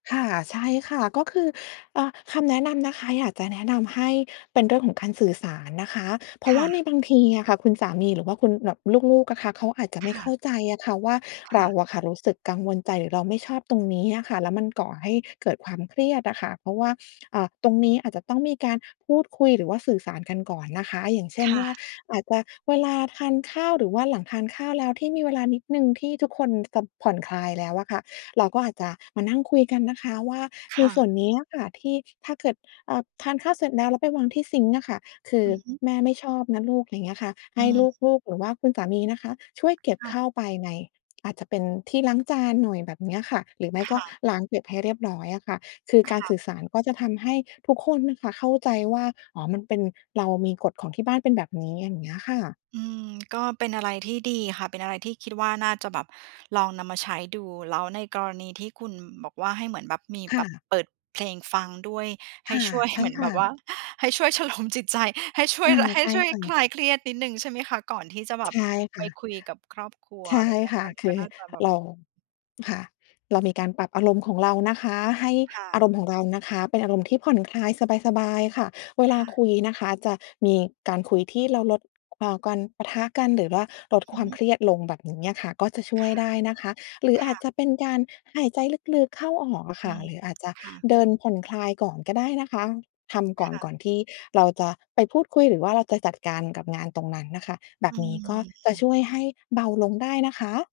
ค่ะ ใช่ค่ะ ก็คือ อะ คำแนะนำนะคะ อยากจะแนะนำให้เป็นเรื่องของการสื่อสารนะคะ เพราคะว่่าในะ บางทีอะค่ะคุณสามีหรือว่าคุณแบบ ลูก ๆ อะค่ะ เขาอาจจะไคม่่เข้ะ าใจอะค่ะว่า คเร่าะ อะค่ะรู้สึกกังวลใจหรือเราไม่ชอบตรงนี้อะค่ะ แล้วมันก่อให้เกิดความเครียดน่ะค่ะ เพราะว่า อ่า ตรงนี้อาจจะต้องมีการพูดคุย หรือว่าสื่อสารกันก่อนนะคะ อย่างเช่คน่ว่า ะ อาจจะ เวลาทานข้าวหรือว่าหลังทานข้าวแล้ว ที่มีเวลานิดหนึ่ง ที่ทุกคนจะผ่อนคลายแล้วอะค่ะ เราก็อาจจะมานั่งคุยกันนะคะว่า คใน่สะ ่วนนี้น่ะค่ะที่ ถ้าเกิด อ่า ทานข้าวเสร็จแล้ว แล้วไปวางที่ซิงก์อะค่ะ คืออ ือฮึ "แม่ไม่ชอบนะลูก" อย่างเงี้ยค่ะ ใอหื้ม ลูก ๆ หรือว่าคุณสามีนะคะ ช่วยเก็บค่ะ เข้าไปใน อาจจะเป็นที่ล้างจานหน่อย แบบเนี้ยค่ะ หรือไม่คก็่ะ ล้างเก็บให้เรียบร้อยอะค่ะ คือคการ่ะ สื่อสารก็จะทำให้ทุกคนนะคะเข้าใจว่า อ๋อ มันเป็น เรามีกฎของที่บ้านเป็นแบบนี้ อย่างนี้ค่ะ อือ ก็เป็นอะไรที่ดีอะค่ะ เป็นอะไรที่คิดว่าน่าจะแบบลองนำมาใช้ดู แล้วในกรณีที่คุณบอกว่า ให้เหมือนแบบ มีคแ่บบะ เปิดเพลงฟังด้วย ใคห้่ะ ช่วยใช่เหมือนคแบ่ะ บ ว่า ให้ช่วยชโลมจิตใจ ให้ช่อวย า และใหใ้ช่ช่วย ค่คะ ลายเครียดนิดหนึ่ง ใช่ไหมคะ? ก่อนที่จะแบใชบ ่คไป่ะ คุยกับครอบครัว ใชอะไ่รอย่างเงี้ย ค่กะ ็ คก็ ือน่าจะแบบ เรา ค่ะ เรามีการปรับอารมณ์ของเรานะคะ ให้ค่อาะ รมณ์ของเรานะคะเป็นอารมณ์ที่ผ่อนคลายสบาย ๆ ค่ะ เวคลา่ะ คุยนะคะ จะมีการคุยที่เราลด อ่า การปะทะกัน หรือว่าอลือดฮความึ เครียดลงแบบนี้อะค่ะ ก็จะช่คว่ยะ ได้นะคะ หรือคอ่าจะ จะเป็นการหายใจลึก ๆ เข้าออกอะอคื่ะ ม หรืออาจจะค่ะ เดินผ่อนคลายก่อนก็ได้นะคะ ทำกค่อน ่ก่ะ อนที่เราจะไปพูดคุย หรือว่าเราจะจัดการกับงานตรงนั้นน่ะค่ะ แบอืบนี้ก็จะม ช่วยให้เบาลงได้นะคะ